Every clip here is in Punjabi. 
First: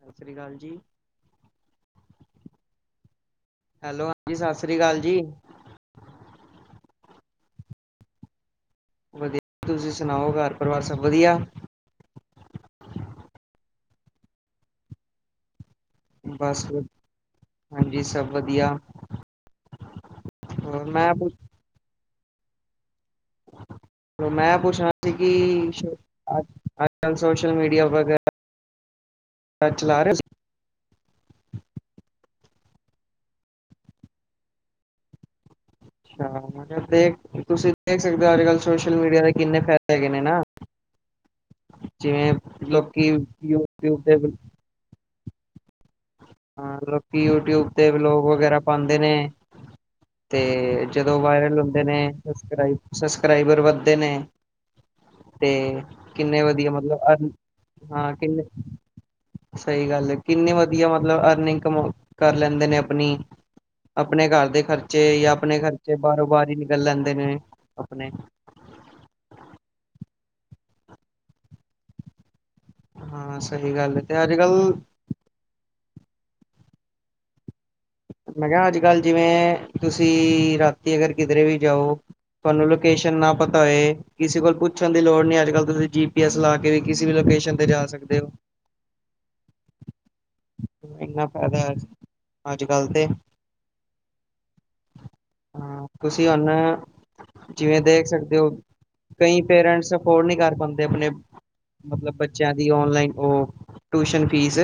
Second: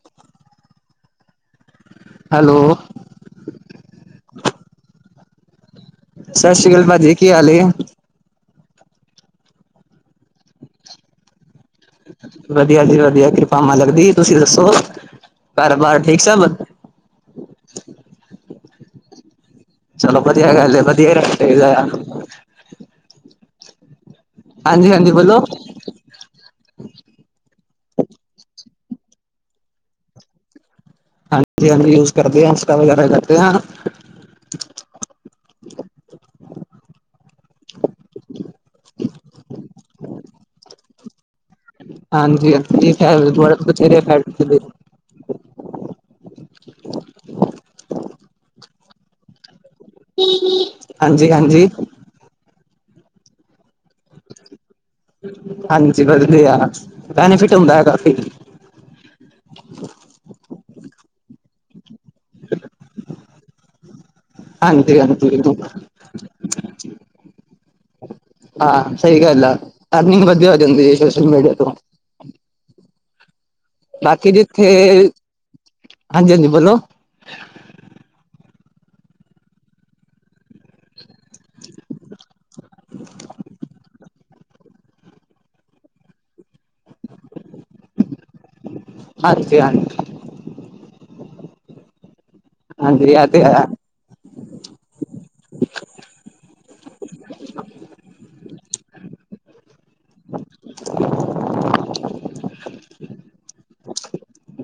ਸਤਿ ਸ੍ਰੀ ਅਕਾਲ ਜੀ ਹੈਲੋ ਹੈਲੋ ਹਾਂਜੀ ਸਤਿ ਸ਼੍ਰੀ ਅਕਾਲ ਜੀ ਸਤਿ ਸ੍ਰੀ ਅਕਾਲ ਭਾਜੀ ਕੀ ਹਾਲ ਏ ਵਧੀਆ ਤੁਸੀਂ ਸੁਣਾਓ ਘਰ ਪਰਿਵਾਰ ਸਭ ਵਧੀਆ ਵਧੀਆ ਜੀ ਵਧੀਆ ਕਿਰਪਾ ਮਾਲਕ ਦੀ ਤੁਸੀਂ ਦੱਸੋ ਘਰ ਬਾਰ ਠੀਕ ਸਭ ਜੀ ਸਭ ਵਧੀਆ ਚਲੋ ਵਧੀਆ ਗੱਲ ਏ ਹੋਰ ਮੈਂ ਵਧੀਆ ਪੁੱਛ ਰਸ ਮੈਂ ਪੁੱਛਣਾ ਹਾਂਜੀ ਹਾਂਜੀ ਸੀ ਕਿ ਬੋਲੋ ਅੱਜ ਕੱਲ੍ਹ ਸੋਸ਼ਲ ਮੀਡੀਆ ਵਗੈਰਾ [unintelligible] ਹਾਂਜੀ ਹਾਂਜੀ ਯੂਜ ਕਰਦੇ [unintelligible] ਵਗੈਰਾ ਕਰਦੇ ਹਨ ਅੱਛਾ ਮੈਂ ਕਿਹਾ ਦੇਖ ਤੁਸੀਂ ਦੇਖ ਸਕਦੇ ਹੋ ਅੱਜ-ਕੱਲ ਸੋਸ਼ਲ ਮੀਡੀਆ ਦੇ ਕਿੰਨੇ ਫਾਇਦੇ ਹੈਗੇ ਨੇ ਨਾ ਜਿਵੇਂ ਹਾਂਜੀ ਹਾਂਜੀ ਲੋਕੀ ਯੂਟਿਊਬ ਤੇ [unintelligible] ਹਾਂ ਲੋਕੀ ਯੂਟੀਊਬ ਤੇ ਲੋਕ ਵਗੈਰਾ ਪਾਉਂਦੇ ਨੇ ਤੇ ਜਦੋਂ ਹਾਂਜੀ ਵਾਇਰਲ ਹਾਂਜੀ ਹੁੰਦੇ ਨੇ ਸਸਕ੍ਰ ਸਬਸਕ੍ਰਾਈਬਰ ਵਧ ਨੇ ਤੇ ਹਾਂਜੀ ਕਿੰਨੇ ਵਧੀਆ ਮਤਲਬ ਅਰਨ ਬੈਨੀਫਿਟ ਹੁੰਦਾ ਹੈ ਕਾਫੀ ਹਾਂ ਕਿੰਨੇ ਸਹੀ ਗੱਲ ਹੈ ਕਿੰਨੀ ਵਧੀਆ ਮਤਲਬ ਅਰਨਿੰਗ ਕਮ ਕਰ ਲੈਂਦੇ ਨੇ ਆਪਣੀ ਆਪਣੇ ਘਰ ਦੇ ਹਾਂਜੀ ਖਰਚੇ ਜਾਂ ਹਾਂਜੀ ਆਪਣੇ ਖਰਚੇ ਬਾਹਰੋਂ ਬਾਰ ਹੀ ਨਿਕਲ ਲੈਂਦੇ ਨੇ ਆਪਣੇ ਸਹੀ ਗੱਲ ਆ ਆ ਜਾਂਦੀ ਸੋਸ਼ਲ ਮੀਡੀਆ ਤੋਂ ਹਾਂ ਸਹੀ ਗੱਲ ਹੈ ਤੇ ਬਾਕੀ ਅੱਜ ਕੱਲ ਜਿੱਥੇ ਹਾਂਜੀ ਹਾਂਜੀ ਬੋਲੋ ਹੈਗਾ ਅੱਜ ਕੱਲ ਜਿਵੇਂ ਤੁਸੀਂ ਰਾਤੀ ਅਗਰ ਕਿਧਰੇ ਵੀ ਜਾਓ ਤੁਹਾਨੂੰ ਲੋਕੇਸ਼ਨ ਨਾ ਪਤਾ ਹੈ ਕਿਸੇ ਕੋਲ ਪੁੱਛਣ ਦੀ ਲੋੜ ਨਹੀਂ ਅੱਜ ਕੱਲ ਤੁਸੀਂ ਜੀ ਪੀ ਐਸ ਲਾ ਕੇ ਵੀ ਕਿਸੇ ਵੀ ਲੋਕੇਸ਼ਨ 'ਤੇ ਜਾ ਸਕਦੇ ਹੋ ਹਾਂਜੀ ਹਾਂਜੀ ਨਾ ਫਾਇਦਾ ਹੋ ਹਾਂਜੀ ਆ ਤੇ ਹੈ ਹਾਂ ਤੁਸੀਂ ਹੁਣ ਜਿਵੇਂ ਦੇਖ ਸਕਦੇ ਹੋ ਕਈ ਪੇਰੈਂਟਸ ਅਫੋਰਡ ਨਹੀਂ ਕਰ ਪਾਉਂਦੇ ਆਪਣੇ ਮਤਲਬ ਬੱਚਿਆਂ ਦੀ ਔਨਲਾਈਨ ਉਹ ਟਿਸ਼ਨ ਫੀਸ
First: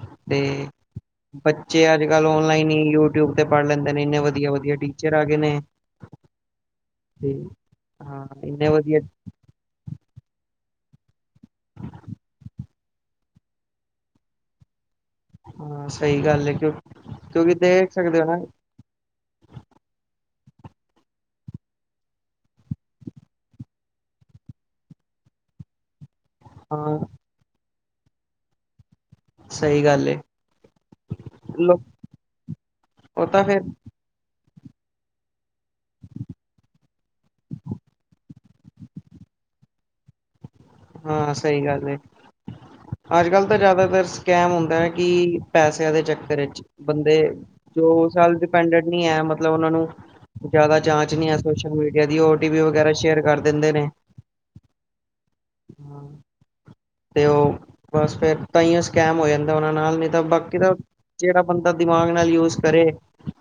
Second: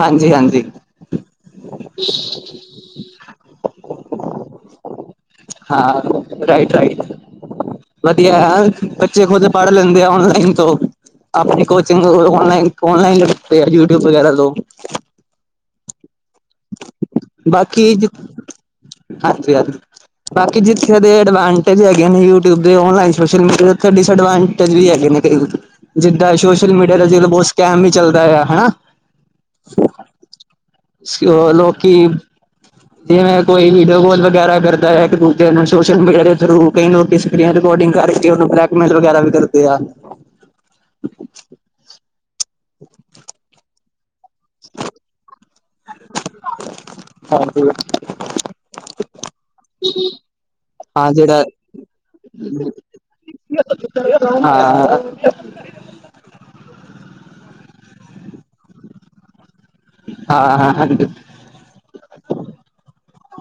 ਹਾਂਜੀ ਹਾਂਜੀ ਤੇ ਬੱਚੇ ਅੱਜ ਕੱਲ ਔਨਲਾਈਨ ਹੀ ਯੂਟਿਊਬ ਤੇ ਪੜ੍ਹ ਲੈਂਦੇ ਨੇ ਇੰਨੇ ਵਧੀਆ ਵਧੀਆ ਟੀ ਹਾਂ ਰਾਈਟ ਰਾਈਟ ਤੇ ਹਾਂ ਵਧੀਆ ਹੈ ਇੰਨੇ ਵਧੀਆ ਬੱਚੇ ਖੁੱਦ ਪੜ ਲੈਂਦੇ ਆ ਔਨਲਾਈਨ ਤੋਂ ਆਪਣੀ ਕੋਚਿੰਗ ਔਨਲਾਈਨ ਔਨਲਾਈਨ ਲ ਯੂਟੀਊਬ ਵਗੈਰਾ ਲੋਕ ਹਾਂ ਸਹੀ ਗੱਲ ਹੈ ਕਿਉਂ ਕਿਉਂਕਿ ਬਾਕੀ ਦੇਖ ਸਕਦੇ ਹੋ ਨਾ ਹਾਂਜੀ-ਹਾਂਜੀ ਬਾਕੀ ਜਿੱਥੇ ਦੇ ਐਡਵਾਂਟੇਜ ਹੈਗੇ ਨੇ ਯੂਟਿਊਬ ਦੇ ਔਨਲਾਈਨ ਸੋਸ਼ਲ ਮੀਡੀਆ ਦੇ ਉਥੇ ਡਿਸਐਡਵਾਂਟੇਜ ਵੀ ਹੈਗੇ ਨੇ ਜਿੱਦਾਂ ਸੋਸ਼ਲ ਮੀਡੀਆ ਹਾਂ ਦਾ ਜਦੋਂ ਬਹੁਤ ਸਕੈਮ ਵੀ ਚੱਲਦਾ ਆ ਹਨਾ ਸਹੀ ਗੱਲ ਏ ਉਹ ਲੋ ਲੋਕੀ ਉਹ ਜਿਵੇਂ ਤਾਂ ਫੇਰ ਕੋਈ ਵੀਡੀਓ ਕੋਲ ਵਗੈਰਾ ਕਰਦਾ ਹੈ ਇੱਕ ਦੂਜੇ ਨੂੰ ਸੋਸ਼ਲ ਮੀਡੀਆ ਦੇ ਥਰੂ ਕਈ ਨ ਰਕਾਰਡਿੰਗ ਕਰਕੇ ਉਹਨੂੰ ਬਲੈਕਮੇਲ ਵਗੈਰਾ ਵੀ ਕਰਦੇ ਆ ਹਾਂ ਸਹੀ ਗੱਲ ਏ ਅੱਜ ਕੱਲ ਤਾਂ ਜ਼ਿਆਦਾਤਰ ਕਹਿਮ ਹੁੰਦਾ ਹੈ ਕਿ ਪੈਸਿਆਂ ਦੇ ਚੱਕਰ ਵਿੱਚ ਬੰਦੇ ਹਾਂਜੀ ਜੋ ਉਸ ਸਾਲ ਡਿਪੈਂਡੈਂਟ ਨਹੀਂ ਹੈ ਮਤਲਬ ਉਹਨਾਂ ਨੂੰ ਜ਼ਿਆਦਾ ਹਾਂ ਜਾਂਚ ਨਹੀਂ ਹੈ ਜਿਹੜਾ ਸੋਸ਼ਲ ਮੀਡੀਆ ਦੀ ਓ ਟੀ ਪੀ ਵਗੈਰਾ ਸ਼ੇਅਰ ਕਰ ਦਿੰਦੇ ਨੇ ਹਾਂ ਤੇ ਉਹ ਬਸ ਫਿਰ ਤਾਂ ਸਕੈਮ ਹੋ ਜਾਂਦਾ ਉਹਨਾਂ ਨਾਲ ਨਹੀਂ ਤਾਂ ਹਾਂ ਬਾਕੀ ਤਾਂ ਹਾਂਜੀ ਜਿਹੜਾ ਬੰਦਾ ਦਿਮਾਗ ਨਾਲ ਯੂਜ ਕਰੇ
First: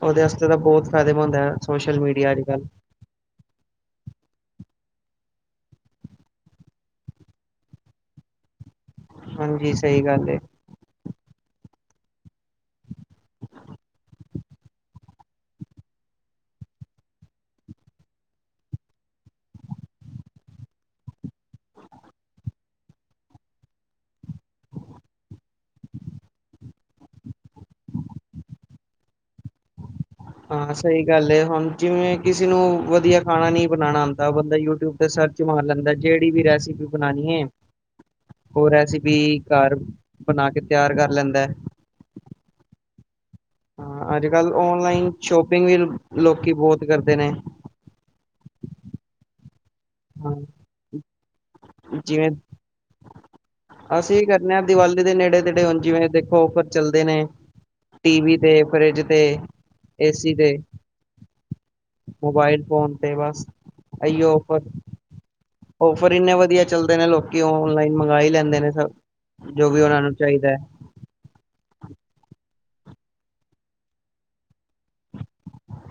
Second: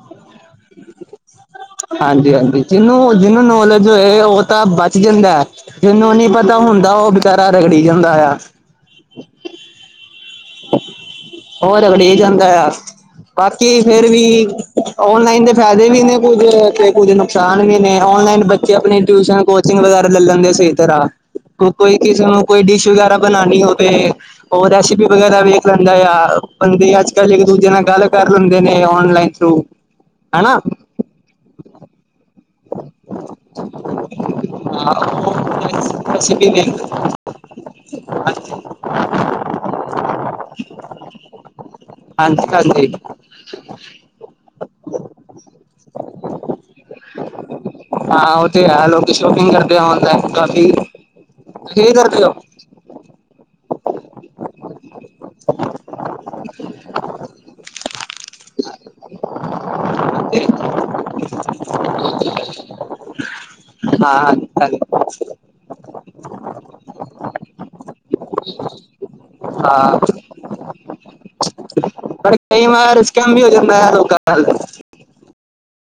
ਉਹਦੇ ਵਸਤੇ ਤਾਂ ਬਹੁਤ ਫਾਇਦੇ ਮੰਦ ਹੈ ਸੋਸ਼ਲ ਮੀਡੀਆ ਹਾਂਜੀ ਅੱਜ ਹਾਂਜੀ ਕੱਲ੍ਹ ਜਿਹਨੂੰ ਜਿਹਨੂੰ ਨੌਲੇਜ ਹੈ ਉਹ ਤਾਂ ਬਚ ਜਾਂਦਾ ਜਿਹਨੂੰ ਨੀ ਪਤਾ ਹੁੰਦਾ ਉਹ ਬਚਾਰਾ ਰਗੜੀ ਜਾਂਦਾ ਆ ਹਾਂਜੀ ਸਹੀ ਗੱਲ ਏ ਹੋਰ ਰਗੜੀ ਜਾਂਦਾ ਯਾਰ ਬਾਕੀ ਫਿਰ ਵੀ ਔਨਲਾਈਨ ਦੇ ਫਾਇਦੇ ਵੀ ਨੇ ਕੁੱਝ ਤੇ ਕੁੱਝ ਨੁਕਸਾਨ ਵੀ ਨੇ ਔਨਲਾਈਨ ਬੱਚੇ ਆਪਣੀ ਟਿਊਸ਼ਨ ਕੋਚਿੰਗ ਵਗੈਰਾ ਲੈ ਲੈਂਦੇ ਸਹੀ ਤਰ੍ਹਾਂ ਕੋਈ ਕਿਸੇ ਨੂੰ ਕੋਈ ਡਿਸ਼ ਵਗੈਰਾ ਬਣਾਉਣੀ ਹੋਵੇ ਉਹ ਰੈਸਪੀ ਵਗੈਰਾ ਵੇਖ ਲੈਂਦਾ ਆ ਬੰਦੇ ਅੱਜ ਕੱਲ ਇੱਕ ਦੂਜੇ ਨਾਲ ਗੱਲ ਕਰ ਲੈਂਦੇ ਨੇ ਔਨਲਾਈਨ ਥਰੂ ਹਨਾ ਹਾਂ ਸਹੀ ਗੱਲ ਏ ਹੁਣ ਜਿਵੇਂ ਕਿਸੇ ਨੂੰ ਵਧੀਆ ਖਾਣਾ ਨਹੀਂ ਬਣਾਉਣਾ ਆਉਂਦਾ ਬੰਦਾ ਯੂਟਿਊਬ ਤੇ ਸਰਚ ਮਾਰ ਲੈਂਦਾ ਜਿਹੜੀ ਅਸੀਂ ਵੀ ਦੇਖ ਰੈਸਪੀ ਬਣਾਉਣੀ ਹੈ ਹਾਂਜੀ [unintelligible] ਔ ਰੈਸਪੀ, ਘਰ ਬਣਾ ਕੇ ਤਿਆਰ ਕਰ ਲੈਂਦਾ ਹੈ। ਹਾਂਜੀ ਹਾਂ ਅੱਜ ਕੱਲ ਔਨਲਾਈਨ ਸ਼ੋਪਿੰਗ ਲੋਕੀ ਬਹੁਤ ਕਰਦੇ ਨੇ ਹਦਾ ਹਾਂ ਕਫੀ [inaudible] ਜਿਵੇਂ, ਅਸੀਂ ਕਰਨੇ ਆਂ ਦੀਵਾਲੀ ਕਿੜੇ ਤੇੜੇ, ਹੁਣ ਜਿਵੇਂ ਦੇਖੋ, ਉਪਰ ਚੱਲਦੇ ਨੇ ਟੀਵੀ ਤੇ, ਫਰਿੱਜ ਤੇ, ਏਸੀ ਤੇ ਮੋਬਾਈਲ ਫੋਨ ਤੇ ਬਸ, ਐਹੀਓ ਹਾਂ ਔਫਰ, ਔਫਰ ਇੰਨੇ ਵਧ ਵਧੀਆ ਚੱਲਦੇ ਨੇ, ਲੋਕੀ ਔਨਲਾਈਨ ਮੰਗਵਾ ਹੀ ਲੈਂਦੇ ਨੇ ਸਬ, ਜੋ ਵੀ ਉਹਨਾਂ ਹਾਂ ਨੂੰ ਚਾਹੀਦਾ ਹੈ। ਰੁਸ ਕੇ ਐ ਵੀ ਹੋ ਜਾਂਦਾ ਐ, ਲੋਕਾਂ ਨਾਲ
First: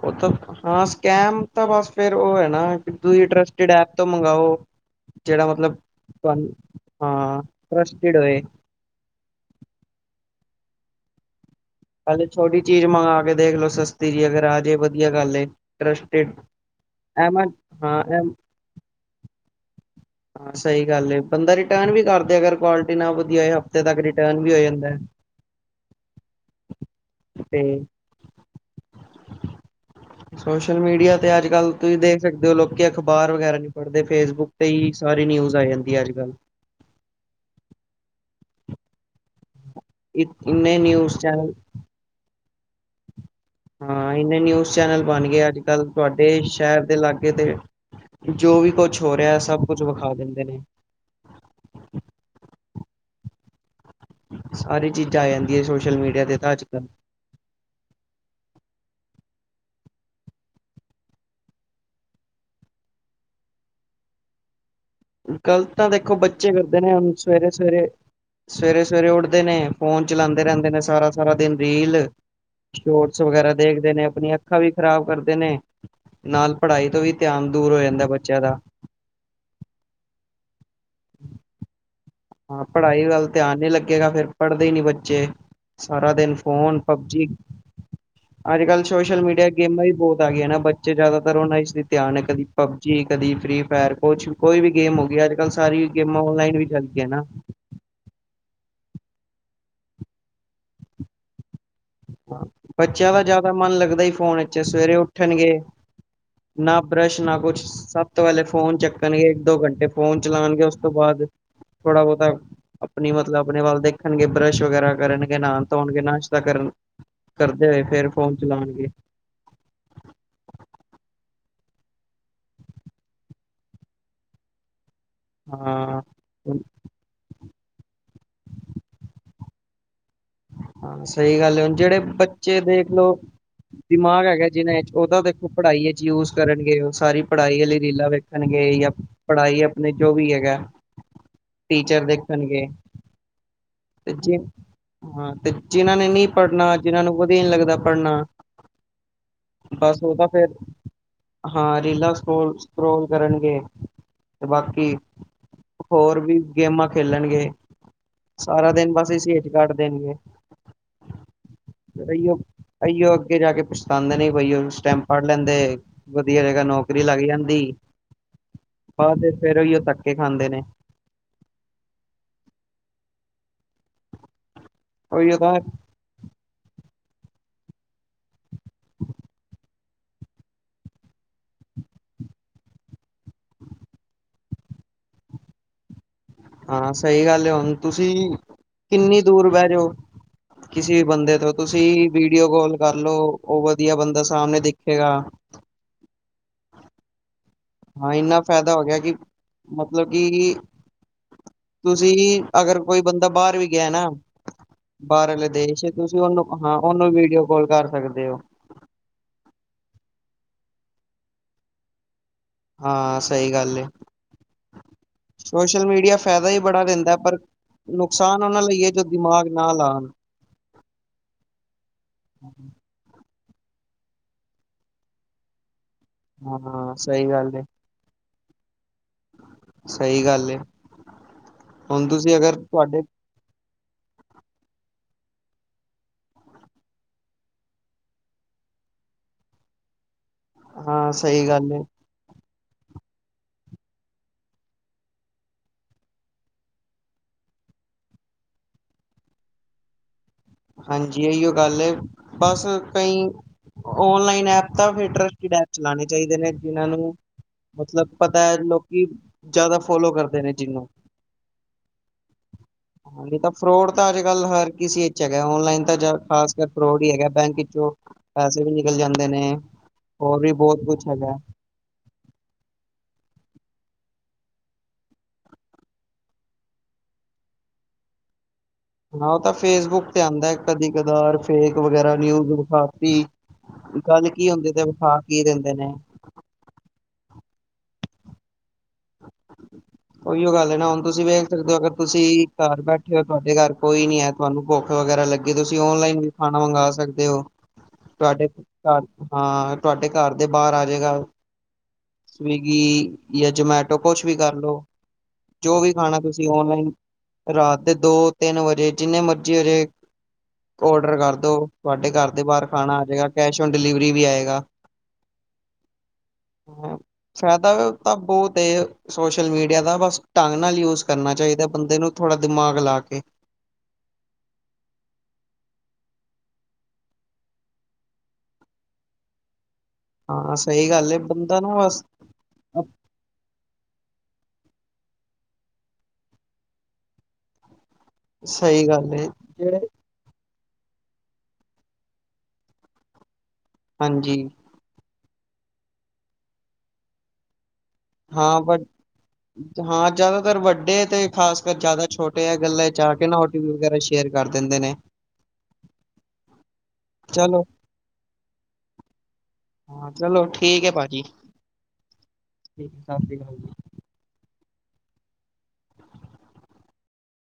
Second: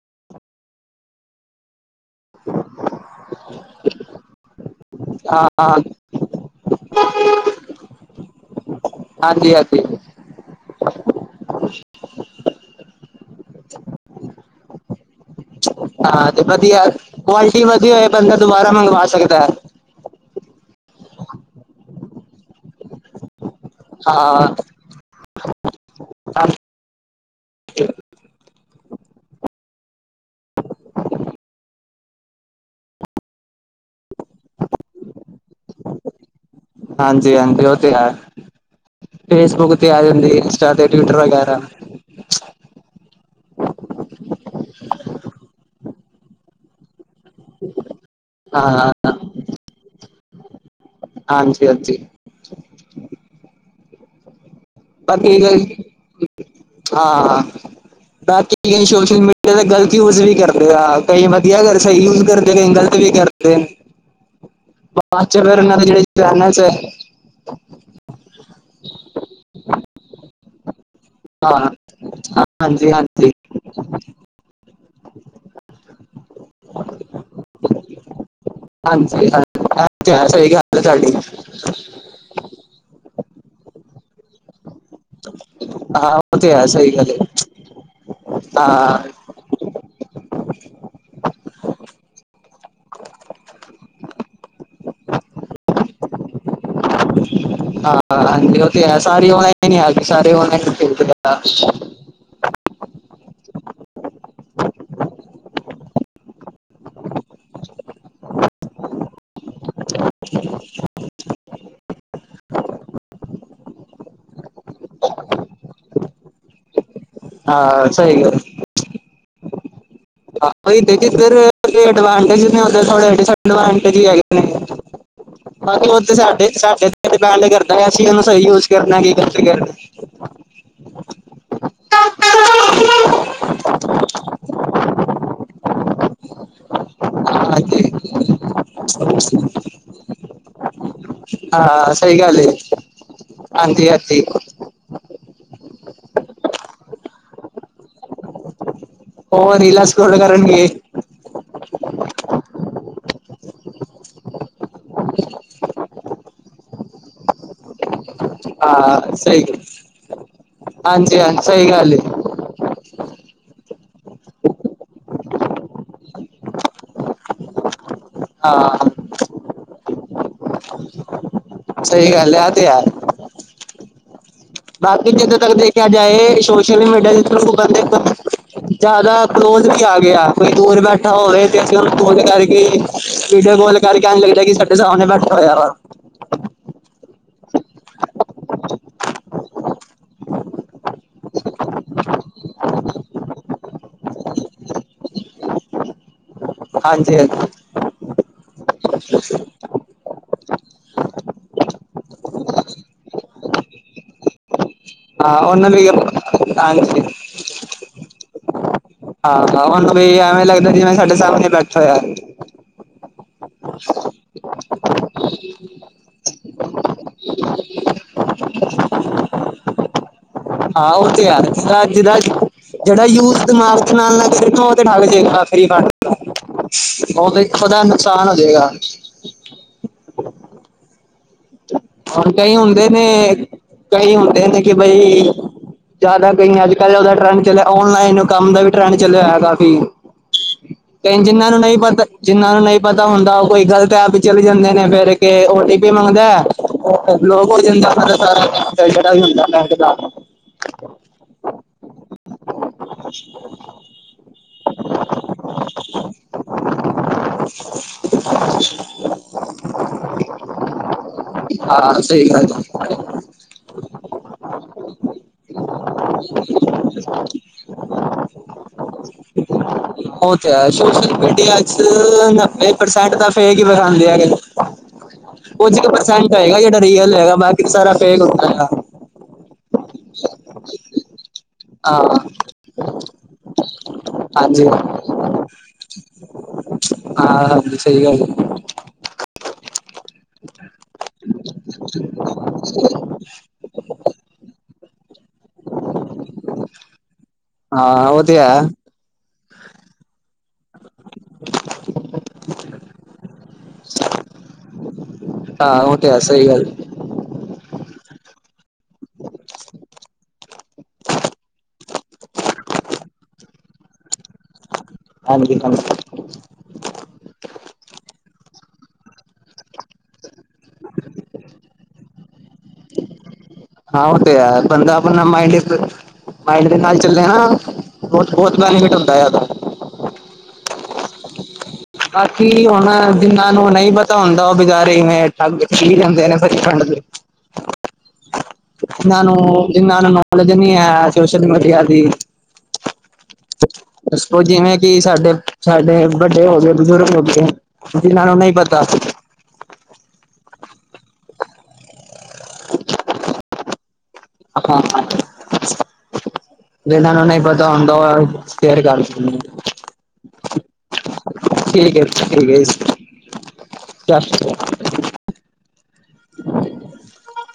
ਔ ਤਾਂ, ਹਾਂ ਸਕੈਮ ਤਾਂ, ਬਸ ਫੇਰ ਉਹ ਹੈ ਨਾ, ਕੀ ਤੁ ਇੰਟਰੇਸਟਿਡ ਐਪ, ਤੋਂ ਮੰਗਵਾਓ। ਜਿਹੜਾ ਹਾਂ ਮਤਲਬ, ਹਾਂਜੀ ਤੁਹਾਨੂੰ ਹਾ, ਤਰਸਟਿਡ ਹੋਏ। ਹਾਂਜੀ ਹਾਂਜੀ ਪਹਿਲੇ ਛੋਟੀ ਚੀਜ਼ ਮੰਗਾ ਕੇ ਦੇਖ ਲੋ, ਸਸਤੀ ਜੀ, ਅਗਰ ਆ ਜਾਏ ਹਾਂ ਤੇ ਵਧੀਆ, ਐਮਾ ਕੁਆਲਿਟੀ ਵਧੀਆ ਹਾਂ ਹੋਏ, ਐਮ ਬੰਦਾ ਦੁਬਾਰਾ ਮੰਗਵਾ ਸਕਦਾ ਐ। ਹਾਂ ਸਹੀ ਗੱਲ ਏ, ਬੰਦਾ ਰਿਟਰਨ ਵੀ ਕਰਦੇ, ਅਗਰ ਕੁਆਲਿਟੀ ਨਾ ਵਧੀਆ ਇਥੇ ਤੱਕ ਰਿਟਰਨ ਹਾਂ ਵੀ ਹੋ ਜਾਂਦਾ। ਤੇ ਅ [unintelligible] ਸੋਸ਼ਲ ਮੀਡੀਆ ਤੇ ਅੱਜ ਕੱਲ ਤੁਸੀਂ ਦੇਖ ਸਕਦੇ ਹੋ, ਲੋਕੀ ਅਖ਼ਬਾਰ ਵਗੈਰਾ ਨੀ ਪੜਦੇ ਫੇਸਬੁੱਕ ਤੇ ਹੀ ਸਾਰੀ ਨਿਊਜ਼ ਆ ਜਾਂਦੀ ਹੈ ਅੱਜ ਕੱਲ੍ਹ ਹਾਂਜੀ ਹਾਂਜੀ ਉਹ ਤੇ ਹੈ, ਫੇਸਬੁੱਕ ਤੇ ਆ ਜਾਂਦੀ ਇੰਸਟਾ ਇੰਨੇ ਤੇ, ਟਵਿਟਰ ਨਿਊਜ਼ ਚੈਨਲ ਵਗੈਰਾ। ਹਾਂ ਇੰਨੇ ਨਿਊਜ਼ ਚੈਨਲ ਬਣ ਗਏ ਅੱਜ ਕੱਲ੍ਹ ਤੁਹਾਡੇ ਸ਼ਹਿਰ ਦੇ ਲਾਗੇ ਤੇ, ਜੋ ਵੀ ਕੁਛ ਹਾਂ ਹੋ ਰਿਹਾ, ਸਭ ਕੁਛ ਵਿਖਾ ਦਿੰਦੇ ਨੇ। ਹਾਂਜੀ ਹਾਂਜੀ ਚ [unintelligible] ਸਾਰੀ ਚੀਜ਼ਾਂ ਆ ਬਾਕੀ ਜਾਂਦੀ ਗਲ ਹੈ ਕੀ, ਸੋਸ਼ਲ ਮੀਡੀਆ ਤੇ ਤਾਂ ਅੱਜ ਕੱਲ੍ਹ ਹਾਂ, ਬਾਕੀ ਸੋਸ਼ਲ ਮੀਡੀਆ ਕ ਗ਼ਲਤ ਯੂਜ ਵੀ ਕਰਦੇ ਆ, ਕਹੀ ਵਧੀਆ ਅਗਰ ਸਹੀ ਯੂਜ ਕਰਦੇ ਨੇ, ਗ਼ਲਤ ਵੀ ਕਰਦੇ ਨੇ। [unintelligible] ਗ਼ਲਤ ਤਾਂ ਦੇਖੋ ਬੱਚੇ ਹੈ ਕਰਦੇ ਨੇ, ਹੁਣ ਸਵੇਰੇ ਸਵੇਰੇ ਸਵੇਰੇ ਸਵੇਰੇ ਉੱਠਦੇ ਨੇ, ਫੋਨ ਚਲਾਉਂਦੇ ਰਹਿੰਦੇ ਨੇ ਸਾਰਾ ਦਿਨ। ਸਾਰਾ ਦਿਨ ਹਾਂ ਰੀਲ, ਹਾਂਜੀ ਸ਼ੋਰਟਸ ਹਾਂਜੀ ਵਗੈਰਾ ਦੇਖਦੇ ਨੇ, ਆਪਣੀਆਂ ਅੱਖਾਂ ਵੀ ਖ਼ਰਾਬ ਕਰਦੇ ਨੇ। ਨਾਲ ਪੜ੍ਹਾਈ ਤੋਂ ਵੀ ਧਿਆਨ ਦੂਰ ਹੋ ਜਾਂਦਾ, ਬੱਚਿਆਂ ਦਾ। ਹਾਂਜੀ ਹਾਂ ਇਹ ਤੇ ਹਾ, ਸਹੀ ਗਲ ਹੈ, ਤੁਹਾਡੀ। ਹਾਂ ਪੜ੍ਹਾਈ ਵੱਲ ਧਿਆਨ ਨੀ ਲੱਗੇਗਾ, ਫੇਰ ਪੜ੍ਹਦੇ ਹੀ ਨਹੀ ਬੱਚੇ। ਬੱਚੇ, ਸਾਰਾ ਹਾਂ ਦਿਨ ਉਹ ਤੇ ਹੈ ਫੋਨ ਸਹੀ ਗੱਲ ਪਬਜੀ ਹੈ ਅੱਜ ਕੱਲ੍ਹ ਹਾਂ ਸੋਸ਼ਲ ਮੀਡੀਆ ਗੇਮਾਂ ਵੀ ਬਹੁਤ ਆ ਗਈਆਂ ਨਾ, ਬੱਚੇ ਜ਼ਿਆਦਾਤਰ ਉਹਨਾ ਇਚ ਵੀ ਧਿਆਨ ਹੈ, ਕਦੀ ਪਬਜੀ, ਕਦੀ ਫ੍ਰੀ ਫਾਇਰ, ਕੁਛ, ਕੋਈ ਵੀ ਗੇਮ ਹੋ ਗਈ, ਅੱਜ ਕੱਲ ਸਾਰੀ ਗੇਮਾਂ ਔਨਲਾਈਨ ਵੀ ਚੱਲ ਗਈਆਂ ਨਾ। ਹਾਂ ਹਾਂ ਉਹ ਤੇ ਹੈ, ਸਾਰੀ ਔਨਾ ਨੇ ਲਿਆਣੀ, ਸਾਰੀ ਔਨਾ ਬੱਚਿਆਂ ਦਾ ਜ਼ਿਆਦਾ ਮਨ ਲੱਗਦਾ ਹੀ ਫੋਨ ਵਿਚ ਏ, ਸਵੇਰੇ ਉੱਠਣਗੇ ਨਾ ਬਰੱਸ਼, ਨਾ ਕੁਛ, ਸਭ ਤੋਂ ਪਹਿਲੇ ਫੋਨ ਚੱਕਣਗੇ, ਇੱਕ ਦੋ ਘੰਟੇ ਫੋਨ ਚਲਾਉਣਗੇ, ਉਸ ਤੋਂ ਬਾਅਦ ਥੋੜਾ ਬਹੁਤਾ, ਆਪਣੀ ਮਤਲਬ ਆਪਣੇ ਵੱਲ ਦੇਖਣਗੇ, ਬਰੱਸ਼ ਵਗੈਰਾ ਕਰਨਗੇ, ਨਹਾਉਣ ਧੋਣਗੇ, ਨਾਸ਼ਤਾ ਕਰਨ ਕਰਦੇ ਹੋਏ, ਹਾਂ ਫੇਰ ਸਹੀ ਫੋਨ ਚਲਾਉਣਗੇ। ਹ ਚ ਇਧਰਵ ਨੇ [inaudible] ਕਾਫੀ ਹਾਂ, ਉਹ ਤੇ ਸਾਡੇ, ਸਾਡੇੇ ਪੈ ਨਾਲ ਦੇ ਘਰ। ਐ ਅਸੀ ਔਨੂੰ ਸਹੀ ਯੂਜ ਕਰਨਾ, ਠੀਕ ਹੈ ਜਿੰਧਰ ਵੀ। ਹਾਂ ਸਹੀ ਗੱਲ ਹੈ, ਹੁਣ ਜਿਹੜੇ ਬੱਚੇ ਦੇਖ ਲੋ, ਦਿਮਾਗ ਹੈਗਾ ਜਿਨਾ ਚ, ਔ ਉਹ ਦੇਖੋ ਪੜ੍ਹਾਈ ਵਿੱਚ ਯੂਜ ਕਰਨਗੇ ਉਹ ਸਾਰੀ ਪੜ੍ਹਾਈ ਵਾਲੀ ਰੀਲਾਂ ਵੇਖਣਗੇ ਜਾਂ ਪੜ੍ਹਾਈ ਆਪਣੇ ਜੋ ਉਹ ਵੀ ਹੈਗਾ। ਹਾਂ ਟੀਚਰ ਸਹੀ ਗੱਲ, ਦੇਖਣਗੇ ਤੇ ਹਾਂਜੀ-ਹਾਂਜੀ। ਜੇ ਹਾਂ ਤੇ ਜਿਨਾਂ ਨੇ ਨਹੀਂ ਪੜ੍ਹਨਾ ਜਿਨਾਂ ਨੂੰ ਵਧੀਆ ਨਹੀਂ ਲੱਗਦਾ ਪੜ੍ਹਨਾ, ਹੋ ਰਿਲਾਕਸ ਬਸ ਉਹ ਪੀਰੲਿਡ ਤਾਂ ਕਰਨ ਫੇਰ ਗੇ। ਹਾਂ ਰੀਲਾਂ ਸਕੋ ਸਕਰੋਲ ਕਰਨਗੇ ਤੇ ਬਾਕੀ। ਹੋਰ ਵੀ ਗੇਮਾਂ ਖੇਲਣਗੇ ਸਾਰਾ ਦਿਨ ਬਸ ਹੀ ਸੇਠ ਕੱਢ ਦੇਣਗੇ ਹਾਂਜੀ ਹਾਂ ਸਹੀ ਗੱਲ ਏ। ਅਈਓ ਅਈਓ ਅੱਗੇ ਜਾ ਕੇ ਪਛਤਾਉਂਦੇ ਨੇ ਬਈ ਉਹ ਸਟੈਂਪ ਪੜ੍ਹ ਲੈਂਦੇ ਵਧੀਆ ਜਗ੍ਹਾ ਨੌਕਰੀ ਲੱਗ ਜਾਂਦੀ। ਹਾਂ। ਫਿਰ ਉਹੀ ਉਹ ਧੱਕੇ ਖਾਂਦੇ ਨੇ। ਸਹੀ ਗੱਲ ਹੈ ਇਹ ਤੇ ਯਾਰ। ਬਾਕੀ ਉਹੀਓ ਜਿੱਦੋਂ ਤੱਕ ਤਾਂ ਦੇਖਿਆ ਜਾਏ ਸੋਸ਼ਲ ਮੀਡੀਆ [unintelligible] ਦੇਖ ਜ਼ਿਆਦਾ ਕਲੋਜ ਵੀ ਆ। ਗਿਆ ਕੋਈ ਦੂਰ ਬੈਠਾ ਹੋਵੇ ਤੇ ਅਸੀਂ ਉਹਨੂੰ ਗੋਲ ਕਰਕੇ ਪੀਡ ਗੋਲ ਕਰਕੇ ਆਉਣ ਲੱਗਿਆ ਕਿ ਸਾਡੇ ਸਾਬਣੇ ਨਾ ਖ [unintelligible] ਹਾਂ ਸਹੀ ਗੱਲ ਹੈ ਹੁਣ ਤੁਸੀਂ ਕਿੰਨੀ ਦੂਰ ਬਹਿ ਜਾਓ ਕਿਸੇ ਵੀ ਬੰਦੇ ਤੋਂ ਤੁਸੀਂ ਵੀਡੀਓ ਕਾਲ ਕਰਲਓ ਉਹ ਵਧੀਆ ਬੰਦਾ ਸਾਹਮਣੇ ਦੇਖੇਗਾ। ਹਾਂਜੀ ਹਾਂਜੀ। ਹਾਂ ਇੰਨਾ ਫਾਇਦਾ ਹੋ ਗਿਆ ਕਿ ਮਤਲਬ ਕਿ ਤੁਸੀਂ ਅਗਰ ਕੋਈ ਬੰਦਾ ਬਾਹਰ ਵੀ ਗਿਆ ਨਾ। ਹਾਂ ਬਾਹਰਲੇ ਉਹਨੂੰ ਦੇਸ਼ ਵੀ ਤੁਸੀਂ ਉਹਨੂੰ ਹਾਂ ਹਾਂਜੀ ਉਹਨੂੰ ਵੀਡੀਓ ਕਾਲ ਕਰ ਸਕਦੇ ਹੋ। ਆਹੋ ਉਹਨੂੰ ਵੀ ਐਵੇਂ ਲੱਗਦਾ ਜਿਵੇਂ ਸਾਡੇ ਸਾਹਮਣੇ ਬੈਠਾ। ਹਾਂ ਸਹੀ ਗੱਲ ਏ, ਸੋਸ਼ਲ ਮੀਡੀਆ ਫਾਇਦਾ ਹੀ ਬੜਾ ਦੇਂਦਾ ਪਰ ਨੁਕਸਾਨ ਔਨਾਂ ਲਈ ਹੈ, ਜੋ ਦਿਮਾਗ ਨਾਲ ਲਾਣ ਹਾਂ, ਉਹ ਤੇ ਯਾਰ ਜ ਜਿਹਾ ਜਿਹੜਾ ਯੂ ਦਿਮਾਗ ਦੇ ਨਾਲ ਨਾਲ ਫਿਰ ਉਹ ਤੇ ਠੱਗ ਜੇ ਹਾਂ [unintelligible] ਸਹੀ ਉਹਦੇ ਗੱਲ ਏ ਦਾ ਨੁਕਸਾਨ ਗਿਆ। ਸਹੀ ਗੱਲ ਏ। ਹੁਣ ਤੁਸੀਂ ਕਈ ਅਗਰ ਹੁੰਦੇ ਤੁਹਾਡੇ ਨੇ ਕਈ ਹੁੰਦੇ ਨੇ ਕਿ ਬਈ ਜ਼ਿਆਦਾ ਕਈ ਅੱਜ ਕੱਲ੍ਹ ਉਹਦਾ ਟਰੈਂਡ ਚੱਲਿਆ ਆਨਲਾਈਨ ਕੰਮ ਦਾ ਵੀ ਟਰੈਂਡ ਚੱਲਿਆ ਹੋਇਆ ਕਾਫੀ। ਹਾਂ ਤੇ ਸਹੀ ਜਿੰਨਾ ਨੂੰ ਗੱਲ ਨਹੀਂ ਏ ਪਤਾ ਜਿੰਨਾ ਨੂੰ ਨਹੀਂ ਪਤਾ ਹੁੰਦਾ ਕੋਈ ਗ਼ਲਤ ਐਪ ਹੀ ਚਲੇ ਜਾਂਦੇ ਨੇ ਫੇਰ ਕੇ ਓ ਟੀ ਪੀ ਮੰਗਦਾ। [unintelligible] ਹਾਂਜੀ ਇਹੀਓ ਗੱਲ ਹੈ ਬਸ ਕਈ ਆਨਲਾਈਨ ਐਪ [unintelligible] ਡੈ ਚਲਾਉਣੇ ਚਾਹੀਦੇ ਨੇ ਜਿਨਾਂ ਨੂੰ ਮਤਲਬ ਪਤਾ ਹੈ ਲੋਕੀ ਜ਼ਿਆਦਾ ਫੋਲੋ ਕਰਦੇ ਨੇ ਜਿਹਨੂੰ ਹਾਂ ਸਹੀ ਗੱਲ। ਹਾਂ ਨਹੀਂ ਤਾਂ ਫਰੋਡ ਤਾਂ ਅੱਜ ਕੱਲ੍ਹ ਹਰ ਕਿਸੇ ਹੈਗਾ ਆਨਲਾਈਨ ਤਾਂ ਟਰੈਂਸਬਫਰ ਫਰੋਡ ਹੀ ਹੈਗਾ ਬੈਂਕ ਵਿੱਚੋਂ ਪੈਸੇ ਵੀ ਨਿਕਲ ਜਾਂਦੇ ਨੇ। ਉਹ ਹੋਰ ਵੀ ਤੇ ਬਹੁਤ ਕੁਛ ਸੋਸ਼ਲ ਹੈਗਾ ਮੀਡੀਆ ਚ ਨੱਬੇ ਪ੍ਰਸੈਂਟ ਦਾ [unintelligible] ਕੁਝ ਕ ਪਸੰਦ ਹੈਗਾ ਜਿਹੜਾ ਰੀਅਲ ਹੈਗਾ ਬਾਕੀ ਸਾਰਾ ਪੇ ਕਰ ਹੈਗਾ। ਹਾਂ ਉਹ ਤਾਂ ਫੇਸਬੁੱਕ ਤੇ ਆਉਂਦਾ ਕਦੀ ਕਦਾਰ ਫੇਕ ਹਾਂ ਵਗੈਰਾ ਨਿਊਜ਼ ਵਿਖਾਤੀ ਗੱਲ ਕੀ ਹਾਂਜੀ ਹੁੰਦੀ ਤੇ ਹਾਂ ਵਿਖਾਅ ਕੀ ਦਿੰਦੇ ਨੇ। ਹਾਂ ਸਹੀ ਗੱਲ ਉਹੀਓ ਗੱਲ ਨਾ ਹੁਣ ਤੁਸੀਂ ਵੇਖ ਸਕਦੇ ਹੋ ਅਗਰ ਤੁਸੀਂ ਘਰ ਬੈਠੇ ਹੋ ਤੁਹਾਡੇ ਘਰ ਕੋਈ ਨੀ ਹੈ ਤੁਹਾਨੂੰ ਭੁੱਖ ਵਗੈਰਾ ਲੱਗੇ ਤੁਸੀਂ ਆਨਲਾਈਨ ਵੀ ਖਾਣਾ ਮੰਗਵਾ ਸਕਦੇ ਹੋ। ਹਾਂ ਉਹ ਤੋ ਤੁਹਾਡੇ ਹੈ। ਘਰ ਹਾਂ ਤੁਹਾਡੇ ਘਰ ਦੇ ਬਾਹਰ ਆ ਜਾਏਗਾ ਸਵੀਗੀ ਜਾਂ ਜਮੈਟੋ? ਕੁਛ ਵੀ ਕਰਲਓ ਜੋ ਹਾਂ ਵੀ ਉਹ ਤੇ ਖਾਣਾ ਹੈ ਸਹੀ ਤੁਸੀਂ ਗੱਲ ਓਨਲਾਈਨ ਰਾ ਦੋ ਤਿੰਨ ਵਜੇ ਜਿੰਨੇ ਮਰਜ਼ੀ ਹਜੇ ਔਡਰ ਕਰਦੋ ਤੁਹਾਡੇ ਘਰ ਦੇ ਬਾਹਰ ਖਾਣਾ ਆ ਜਾਏਗਾ ਕੈਸ਼ ਓਨ ਡਿਲੀਵਰੀ ਵੀ ਆਏਗਾ। ਹਾਂਜੀ ਹਾਂਜੀ। ਹ ਫਾਇਦਾ ਵੀ ਤਾਂ ਬਹੁਤ ਤੇ ਸੋਸ਼ਲ ਮੀਡੀਆ ਦਾ ਬਸ ਢੰਗ ਨਾਲ ਯੂਜ ਕਰਨਾ ਚਾਹੀਦਾ ਬੰਦੇ ਨੂੰ ਥੋੜ੍ਹਾ ਦਿਮਾਗ ਲਾ ਕੇ ਹਾਂ ਉਹ ਤੇ ਆਪਾਂ ਮਾਈਡ ਦੇ ਨਾਲ ਚੱਲੇ ਨਾ ਬ ਬਹੁਤ ਬੈਨੀਫਿਟ ਹੁੰਦਾ ਹੈ ਉਹਦਾ ਹਾਂ ਸਹੀ ਗੱਲ ਹੈ ਬੰ ਬਾਕੀ ਹੁਣ ਜਿੰਨਾਂ ਨੂੰ ਨਹੀਂ ਪਤਾ ਹੁੰਦਾ ਉਹ ਬਚਾਰੇ- [inaudible] ਸਹੀ ਗੱਲ ਇਹਨਾਂ ਏ ਨੂੰ ਜਿਹੜੇ ਇਹਨਾਂ ਨੂੰ ਨੌਲੇਜ ਨੀ ਹੈ ਸੋਸ਼ਲ ਮੀਡੀਆ ਦੀ। ਹਾਂਜੀ ਦੱਸੋ ਜਿਵੇਂ ਕਿ ਸਾਡੇ ਸਾਡੇ ਵੱਡੇ ਹੋ ਗਏ ਬਜ਼ੁਰਗ ਹੋ ਗਏ। ਜਿਨਾਂ ਨੂੰ ਨਹੀਂ ਹਾਂ ਵ ਪਤਾ ਹਾਂ ਜ਼ਿਆਦਾਤਰ ਵੱ ਵੇ ਤੇ ਖਾਸ ਕਰ ਜ਼ਿਆਦਾ ਛੋਟੇ ਆ ਗੱਲਾਂ ਜਾ ਕੇ ਨਾ ਹੋਟਲ ਵਗੈਰਾ। ਸ਼ੇਅਰ ਕਰ ਦਿੰਦੇ ਹਾਂ। [inaudible] ਨੇ ਚਲੋ ਹਾਂ ਚਲੋ ਠੀਕ ਹੈ ਭਾਜੀ ਠੀਕ ਏ ਠੀਕ ਜ। ਠੀਕ ਸਤਿ ਸ਼੍ਰੀ ਅਕਾਲ ਜੀ [inaudible]